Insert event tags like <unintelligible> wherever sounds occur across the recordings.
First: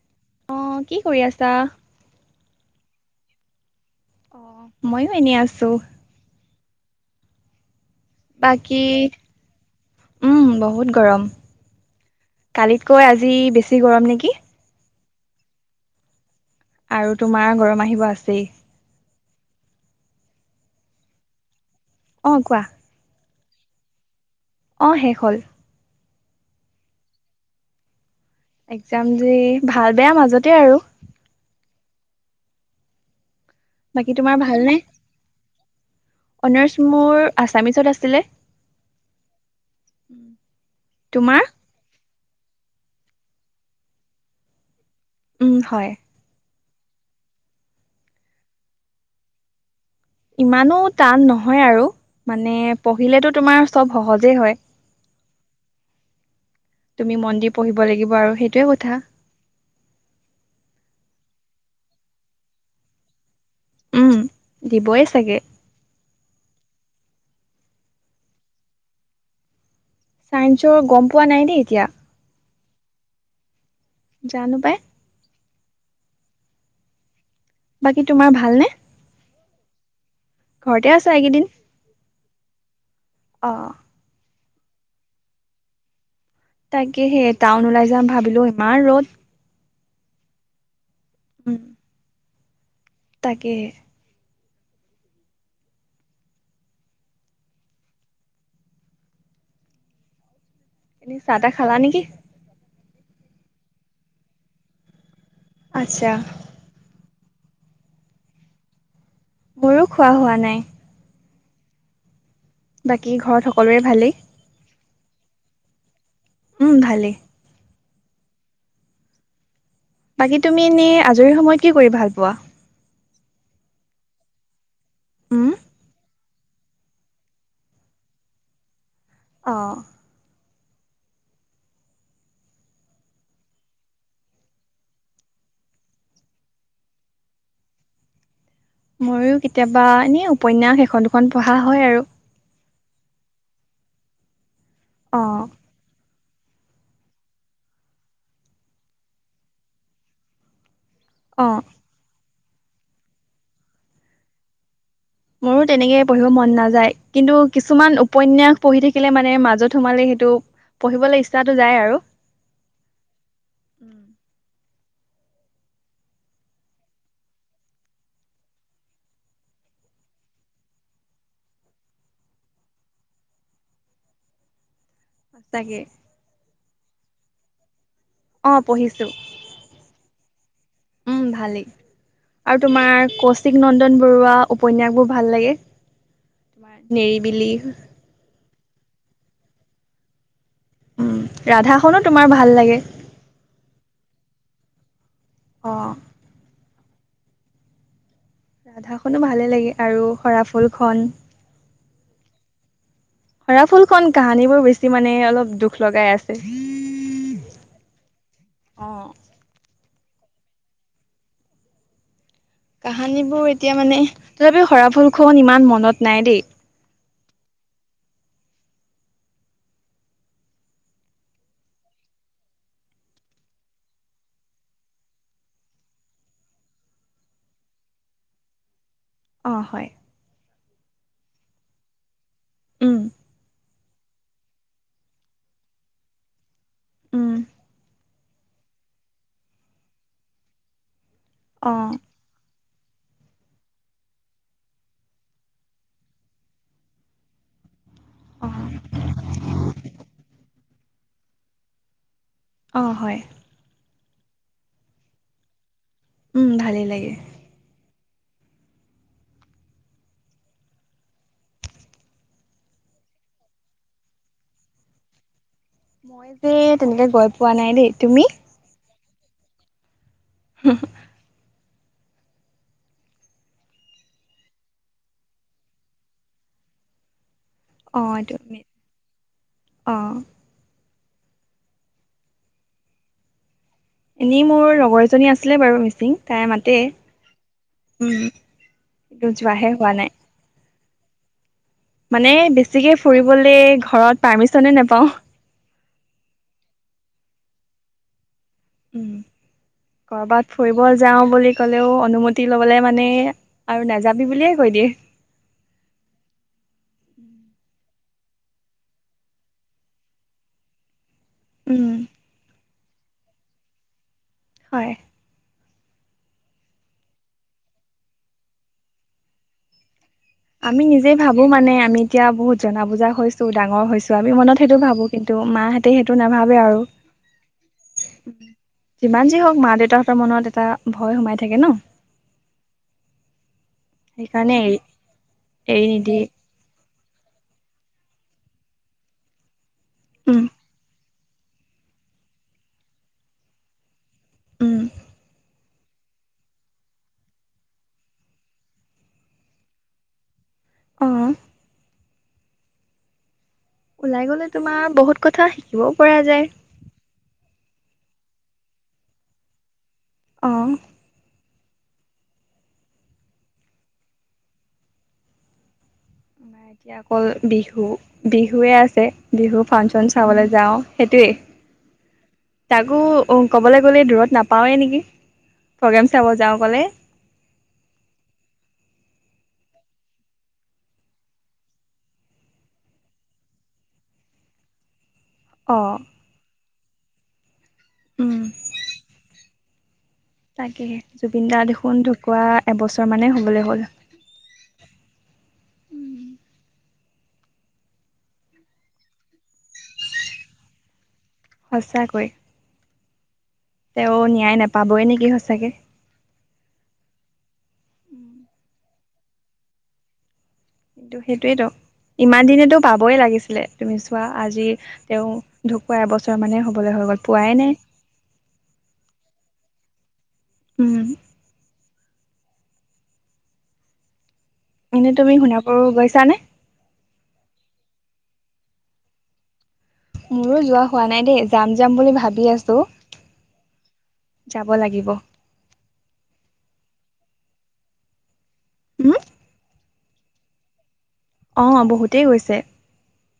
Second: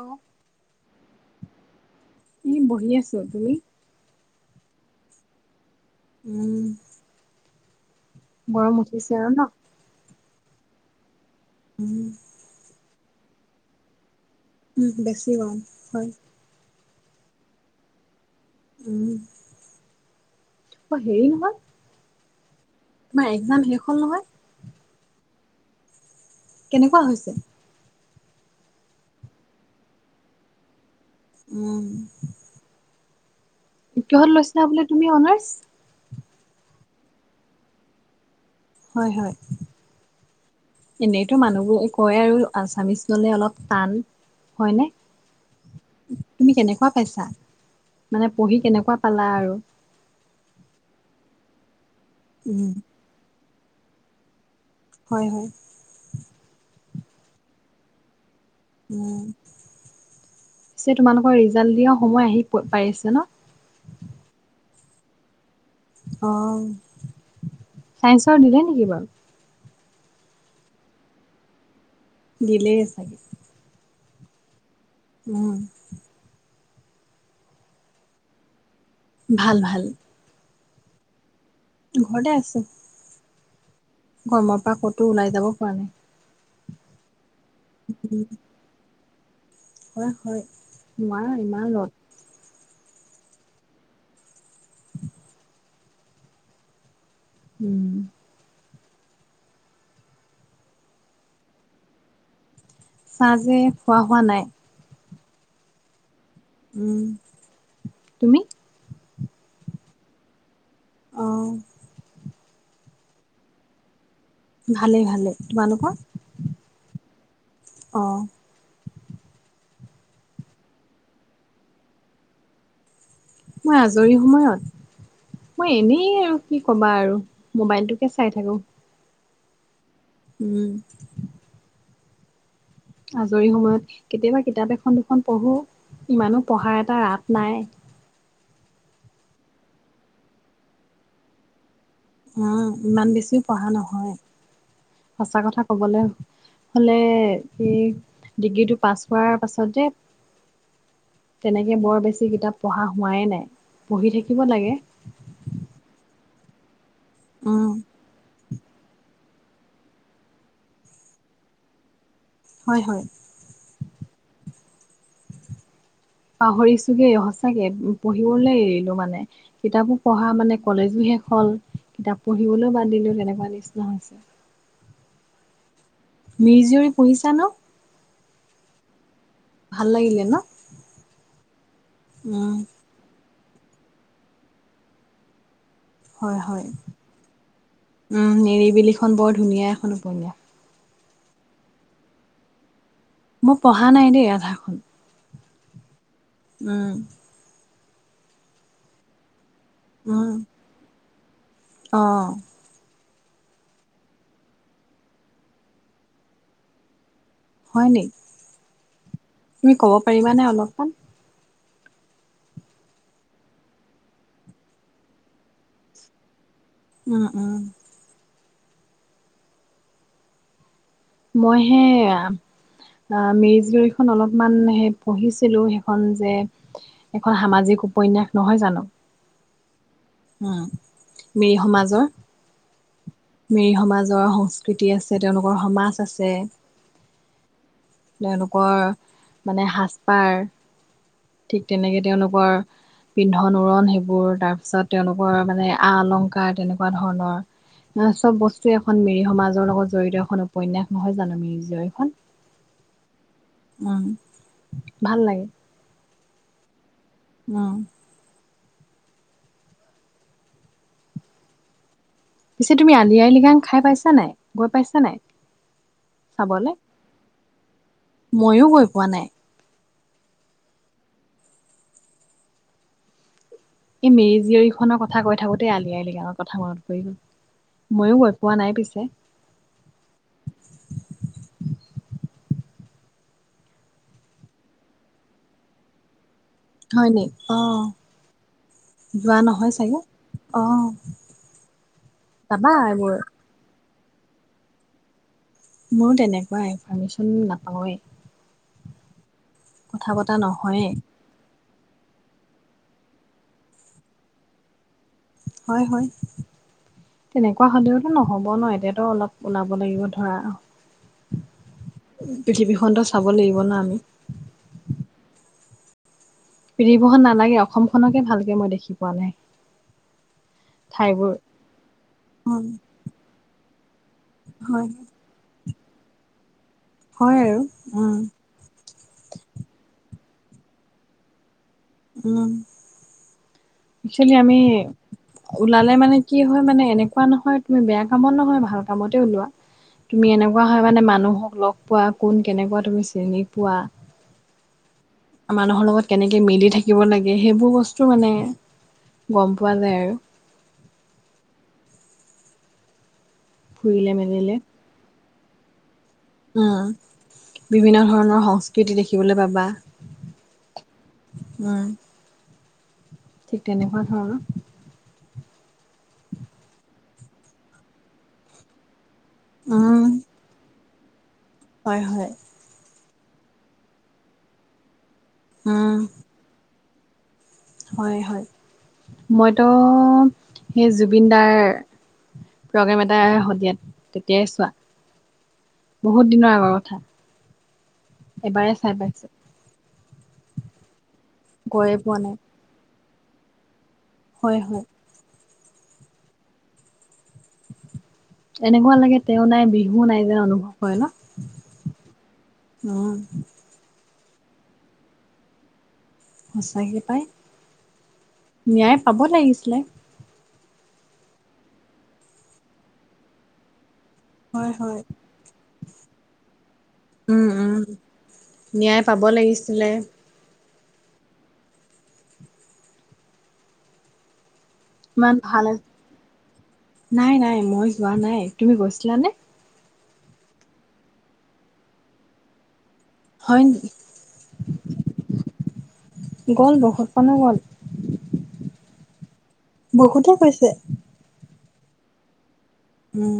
অ অ কি কৰি আছা এনে আছো তুমি অ মইও এনে আছো উম গৰম বাকী উঠিছে আৰু ন উম বহুত গৰম উম কয় আজি বেছি গৰম নেকি উম বেছি গম হয় আৰু তোমাৰ গৰম আহিব আছেই উম অ হেৰি নহয় অ কোৱা তোমাৰ একজাম শেষ হল নহয় অ শেষ হ'ল কেনেকুৱা হৈছে একজাম যে ভাল বেয়া মাজতে আৰু উম বাকী কিহত তোমাৰ লৈছিলা বোলে তুমি অনাৰচ <unintelligible> অনাৰ্চ মোৰ আছামিচত আছিলে হয় হয় এনেইতো তোমাৰ? মানুহ বোৱে কয় আৰু আছামিচ ললে অলপ টান হয়নে উম হয় তুমি কেনেকুৱা পাইছা মানে পঢ়ি কেনেকুৱা পালা আৰু ইমানো টান নহয় আৰু মানে উম পঢ়িলেতো তোমাৰ চব সহজেই হয় হয় হয় তুমি মনদি পঢ়িব লাগিব আৰু সেই উম পিছে তোমালোকৰ ৰিজাল্ট দিয়া সময় আহি প পাইছে ন উম, দিবই চাগে অ চাইন্সৰ দিলে নেকি বাৰু চাইন্সৰ গম পোৱা নাই দেই এতিয়া দিলেই চাগে জানো পাই উম বাকী তোমাৰ ভালনেে ভাল ভাল ঘৰতে আছা এইকেইদিন ঘৰতে আছো অ গৰমৰ পৰা ক'তো ওলাই যাব পৰা নাই তাকে সেই টাউন ওলাই যাম উম, ভাবিলো ইমান ৰ'দ হয় হয় নোৱাৰ উম ইমান লগত তাকে উম এনেই চাহ তাহ খালা নেকি ছাহ যে খোৱা হোৱা নাই আচ্ছা উম তুমি মোৰো খোৱা হোৱা নাই অ' বাকী ঘৰত সকলোৰে ভালেই ভালেই ভালে তোমালোকৰ উম ভালেই আহঁ বাকী তুমি এনে আজৰি সময়ত কি কৰি ভাল পোৱা মই আজৰি সময়ত উম মই এনেই আৰু কি ক'বা আৰু মোবাইলটোকে চাই থাকো অ উম আজৰি সময়ত কেতিয়াবা কিতাপ এখন দুখন পঢ়ো ইমানো পঢ়াৰ এটা ৰাত নাই <unintelligible> ময়ো কেতিয়াবা এনে উপন্যাস এখন দুখন পঢ়া হয় আৰু উম ইমান বেছিও পঢ়া নহয় অ সঁচা কথা কবলৈ হলে এই ডিগ্ৰীটো পাছ হোৱাৰ পাছত যে অ তেনেকে বৰ বেছি কিতাপ পঢ়া হোৱাই নাই পঢ়ি থাকিব লাগে মোৰো তেনেকে পঢ়িব মন নাযায় কিন্তু উম, কিছুমান উপন্যাস পঢ়ি থাকিলে মানে মাজত সোমালে সেইটো পঢ়িবলৈ ইচ্ছাটো যায় আৰু হয় হয় উম পাহৰিছোগে সচাকে পঢ়িবলৈ এৰিলো মানে কিতাপো পঢ়া মানে কলেজো শেষ হল কিতাপ পঢ়িবলৈও বান্ধিলো তেনেকুৱা নিচিনা হৈছে সঁ তাকে <unintelligible> মিৰি জীয়ৰী পঢ়িছা ন অ পঢ়িছো ভাল লাগিলে ন উম ভালেই উম আৰু তোমাৰ কৌশিক নন্দন বৰুৱা উপন্যাস বোৰ ভাল লাগে হয় হয় তোমাৰ নেৰিবিলি উম নিৰিবিলিখন বৰ ধুনীয়া এখন উপন্যাস উম ৰাধাখননো তোমাৰ ভাল লাগে মই পঢ়া নাই দেই ৰাধাখনন অ উম ৰাধা খনো ভালে লাগে আৰু সৰাফুল খন আহ হৰা ফুল খন কাহানী বোৰ বেছি মানে অলপ দুখ লগাই আছে হয় নি অ তুমি কব পাৰিবানে অলপমান। কাহানীবোৰ এতিয়া মানে তথাপি সৰাফুলখন ইমান মনত নাই দেই। উম উম। মই হে। অ মেৰিজ লখন অলপমান সেই পঢ়িছিলো সেইখন যে এখন সামাজিক? উপন্যাস নহয় জানো। অ হয় মিৰি সমাজৰ। উম মিৰি সমাজৰ সংস্কৃতি আছে তেওঁলোকৰ সমাজ আছে। উম তেওঁলোকৰ মানে সাজপাৰ ঠিক অ তেনেকে তেওঁলোকৰ। পিন্ধন উৰণ সেইবোৰ তাৰ পিছত তেওঁলোকৰ মানে আ অলংকাৰ তেনেকুৱা ধৰণৰ। <unintelligible> অ চব বস্তুৱে এখন মিৰি সমাজৰ লগত জড়িত এখন উপন্যাস নহয় জানো মিৰি জখন। অঁ হয় ভাল লাগে। উম ভালেই লাগে। অ পিছে তুমি আলি আই লৃগাং খাই পাইছা নাই গৈ পাইছা নাই। <unintelligible> মই যে চাবলে তেনেকে গৈ পোৱা নাই দেই। তুমি ময়ো গৈ পোৱা নাই। হ <unintelligible> এই মিৰি জীয়ৰীখনৰ কথা কৈ থাকোতেই আলি আই লিগাৱৰ কথা মনত পৰি গল। <unintelligible> অ ময়ো এইটো গৈ পোৱা নাই পিছে। অ এনেই মোৰ লগৰ এজনী আছিলে বাৰু মিচিং। তাইৰ মাতে হয় নি অ কিন্ত যোৱা নহয় যোৱাহে হোৱা চাগে নাই। অ মানে যাবা বেছিকে এইবোৰ ফুৰিবলে ঘৰত পাৰ্মিচনে নোপাওঁ? ময় তেনেকুৱা ইনফাৰ্মেশ্যন নাপাওঁৱেই? উম কথা পতা কৰবাত ফুৰিব নহয়ে যাও বুলি। ক'লেও অনুমতি ল'বলৈ মানে আৰু নাযাবি বুলিয়ে কৈ দিয়ে। হয় হয় তেনেকুৱা হলেও। নহব ন এতিয়াতো অলপ ওলাব লাগিব ধৰা উম পৃথিৱী। <unintelligible> এটো চাব লাগিব ন আমি। হয় পিধবহন নালাগে অসমখনকে ভালকে মই দেখি পোৱা নাই। <unintelligible> আমি নিজে ঠাইবোৰ ভাবো মানে আমি এতিয়া বহুত হয় জনা বুজা হৈছো ডাঙৰ হৈছো আমি মনত সেইটো হয় ভাবো কিন্তু মাহ। সেতি সেইটো নাভাবে আৰু হয় আৰু উম যিমান যি হওক মা দেউতা ৰ মনত এটা ভয় সোমাই থাকে ন। উ একচলি সেইকাৰণে আমি এৰি এৰি ওলালে মানে নিদিয়ে কি হয় মানে এনে এনেকোৱা নহয় তুমি বেয়া কামত নহয় ভাল কামতে ওলোৱা তুমি উম এনেকোৱা হয় মানে মানুহ হক লগ পোৱা কোন কেনেকোৱা তুমি চিনি পোৱা। উম মানুহৰ লগত কেনেকে মিলি থাকিব লাগে সেইবোৰ বস্তু মানে গম পোৱা যায় আৰু। অহ ফুৰিলে ওলাই গলে মেলিলে তোমাৰ বহুত কথা শিকিবও পৰা যায়। উম বিভিন্ন ধৰণৰ সংস্কৃতি দেখিবলৈ পাবা। অহ উম ঠিক তেনেকোৱা ধৰণৰ। আ এতিয়া অকল বিহু বিহুৱে আছে বিহু উম ফাংচন চাবলৈ যাওঁ। সেইটোৱেই হয় হয় আকৌ ক'বলৈ গ'লে দূৰত নাপাওঁৱেই নেকি উম প্ৰগ্ৰেম চাব যাওঁ ক'লে হয় হয় মইতো সেই জুবিন দাৰ প্ৰগ্ৰেম এটাই আহে শদিয়াত তেতিয়াই চোৱা অ'। বহুত দিনৰ আগৰ কথা উম, এবাৰে চাই পাইছো তাকেহে জুবিন দা গৈয়ে দেখোন পোৱা নাই ঢোকুৱা এবছৰ মানে হবলৈ হ'ল হয় হয় এনেকোৱা লাগে তেওঁ নাই বিহুও নাই যেন অনুভৱ হয় ন সচাকৈ উম তেওঁ ন্যায় নাপাবই নেকি সচাকে সঁচাকে পাই ন্যায় পাব লাগিছিলে কিন্তু সেইটোয়েতো ইমান দিনেতো পাবই লাগিছিলে তুমি চোৱা আজি হয় হয় তেওঁ ঢোকুৱা এবছৰ মানে হ'ব উম উম ন্যায় পাব লাগিছিলে উম এনে তুমি ইমান ভাল সোণাপুৰ আছি গৈছানে? নাই নাই মই যোৱা নাই তুমি গৈছিলানে মোৰো যোৱা হোৱা নাই দেই যাম যাম বুলি ভাবি আছো হয় নেকি যাব লাগিব। গ'ল বহুত অনু গল হম বহুতে কৈছে অ বহুতেই গৈছে উম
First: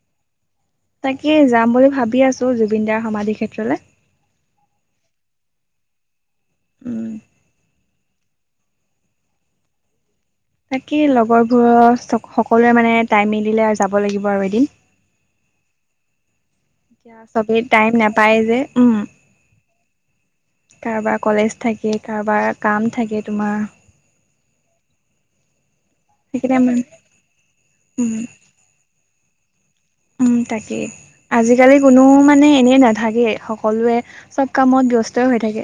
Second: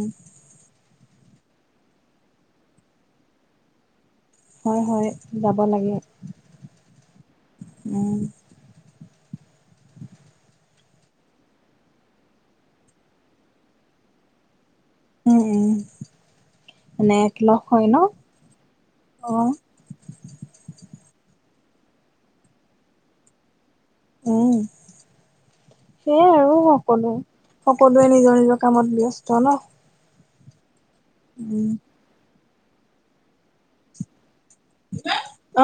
তাকেই যাম বুলি ভাবি আছো জুবিন দাৰ সমাধি ক্ষেত্ৰলৈ হয় হয় যাব লাগে উম উম তাকে লগৰবোৰৰ সকলোৱে মানে টাইম মিলিলে আ যাব লাগিব আৰু এদিন উম উম এতিয়া এনে চবে লগ হয় টাইম ন নাপায় যে উম অ কাৰোবাক কলেজ থাকে কাৰোবাৰ কাম থাকে তোমাৰ উম সেয়াই আৰু সেইকাৰণে মানে সকলো সকলোৱে উম নিজৰ নিজৰ কামত ব্যস্ত ন উম তাকেই উম। আজিকালি কোনো মানে এনে নাথাকে সকলোৱে চব কামত ব্যস্তই হৈ থাকে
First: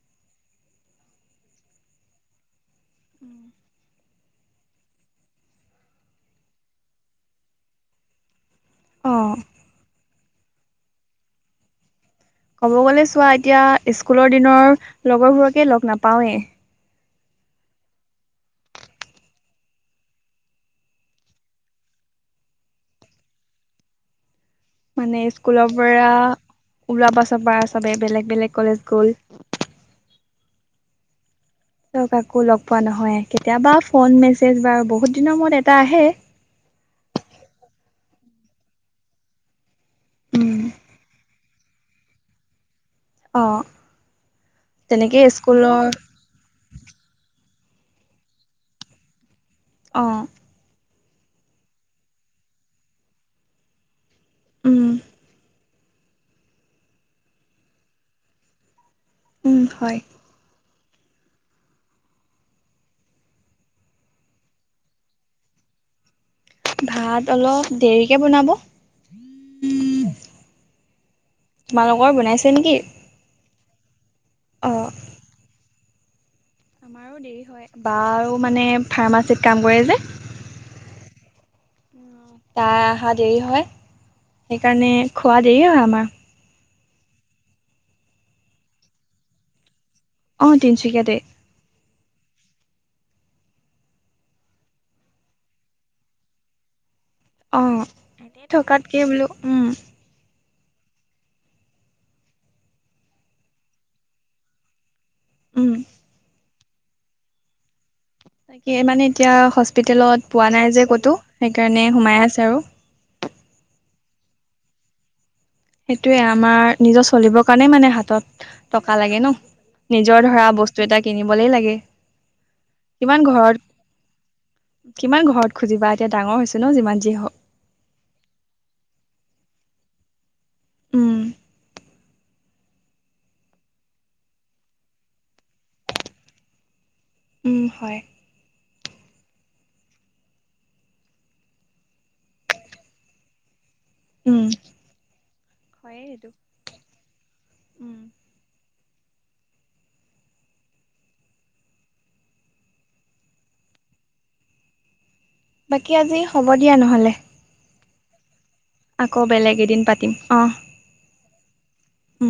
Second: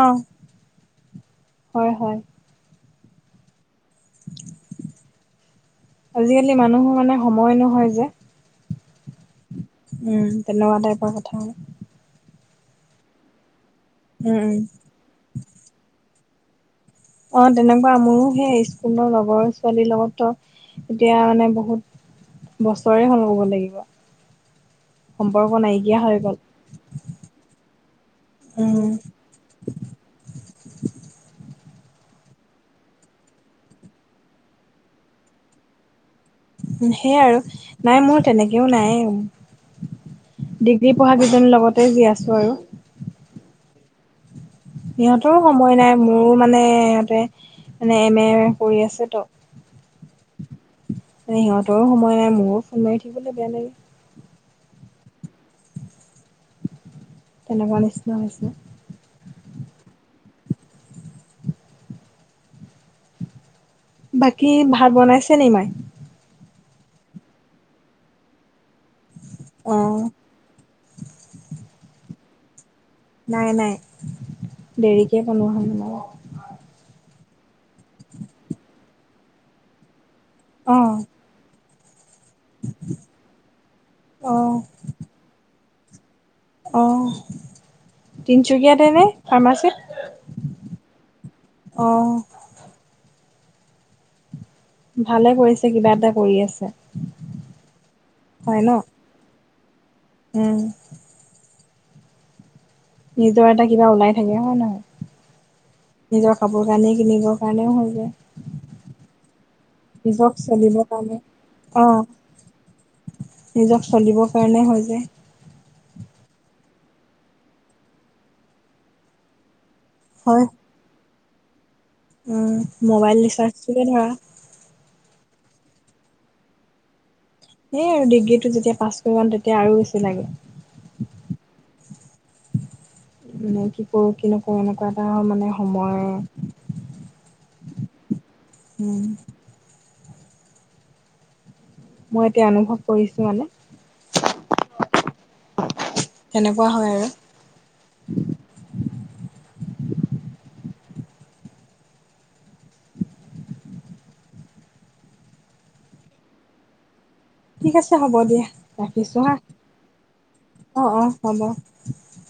আহ হয় হয় উম আজিকালি মানুহৰ মানে সময় নহয় যে অঁ উম, তেনেকুৱা টাইপৰ কথা ক'ব গ'লে চোৱা এতিয়া স্কুলৰ উম, উম। দিনৰ লগৰবোৰকে লগ নাপাওঁৱেই অ তেনেকুৱা মোৰো সেই স্কুলৰ লগৰ ছোৱালীৰ লগতো এতিয়া মানে বহুত বছৰে হল কব লাগিব মানে সম্পৰ্ক স্কুলৰ নাইকিয়া পৰা হৈ গ'ল। ওলাবা চাবা চবে বেলেগ বেলেগ কলেজ উম, গ'ল চ কাকো লগ পোৱা নহয় কেতিয়াবা ফোন মেছেজ বাৰু বহুত দিনৰ মূৰত এটা আহে সেইয়াই আৰু নাই মোৰ তেনেকেও নাই উম। ডিগ্ৰী পঢ়া কেইজনীৰ লগতে জি আছোঁ আৰু অ তেনেকে সিহঁতৰো সময় স্কুলৰ নাই মোৰো মানে ইহঁতে মানে এম এ কৰি আছেতো অঁ মানে সিহঁতৰো সময় নাই মোৰো ফোন মাৰি থাকিবলৈ বেয়া লাগে আহ তেনেকুৱা নিচিনা হৈছে হয় বাকী ভাত বনাইছে নি মাই ভাত অলপ দেৰিকে বনাব আহ তোমালোকৰ বনাইছে নেকি নাই নাই অ দেৰিকৈ কনো হয় ন বাৰ <unintelligible> বাৰ দেৰি হয় বা মানে ফাৰ্মাচীত কাম কৰে যে আহ তাই অহা দেৰি হয় অ', সেইকাৰণে খোৱা দেৰি হয় আমাৰ অঁ তিনিচুকীয়াতেনে ফাৰ্মাচীত অ তিনিচুকীয়া দেই অ', ভালে কৰিছে কিবা এটা কৰি আছে অ এতি হয় ন? থকাতকে বোলো উম <unintelligible> উম নিজৰ এটা কিবা ওলাই থাকে হ নহয় উম, নিজৰ খ বৰ কানী কিনিবৰ কাৰণেও হৈ যায় তাকে মানে এতিয়া হস্পিতেলত নিজক পোৱা নাই যে চলিবৰ ক'তো কাৰণে সেইকাৰণে অ', সোমাই আছে আৰু নিজক চলিবৰ কাৰণে হয় যে সেইটোয়ে আমাৰ নিজৰ চলিবৰ কাৰণে মানে হাতত টকা লাগে ন নিজৰ হয় ধৰা বস্তু এটা কিনিবলৈ লাগে কিমান মোবাইল ঘৰত ৰিচাৰ্জটে ধৰা কিমান ঘৰত খুজিবা এতিয়া ডাঙৰ হৈছে ন যিমান যি এই আৰু ডিগ্ৰীটো যেতিয়া পাছ কৰিবাম তেতিয়া আৰু বেছি লাগে উম মানে কি কৰোঁ কি নকৰোঁ এনেকুৱা এটা মানে সময় হয় উম মই এতিয়া অনুভৱ কৰিছো মানে উম হয়েই এইটো তেনেকুৱা হয় আৰু উম বাকী আজি হ'ব দিয়া নহলে ঠিক আছে হ'ব দিয়া ৰাখিছো আকৌ হা বেলেগ এদিন অ অ হ'ব উ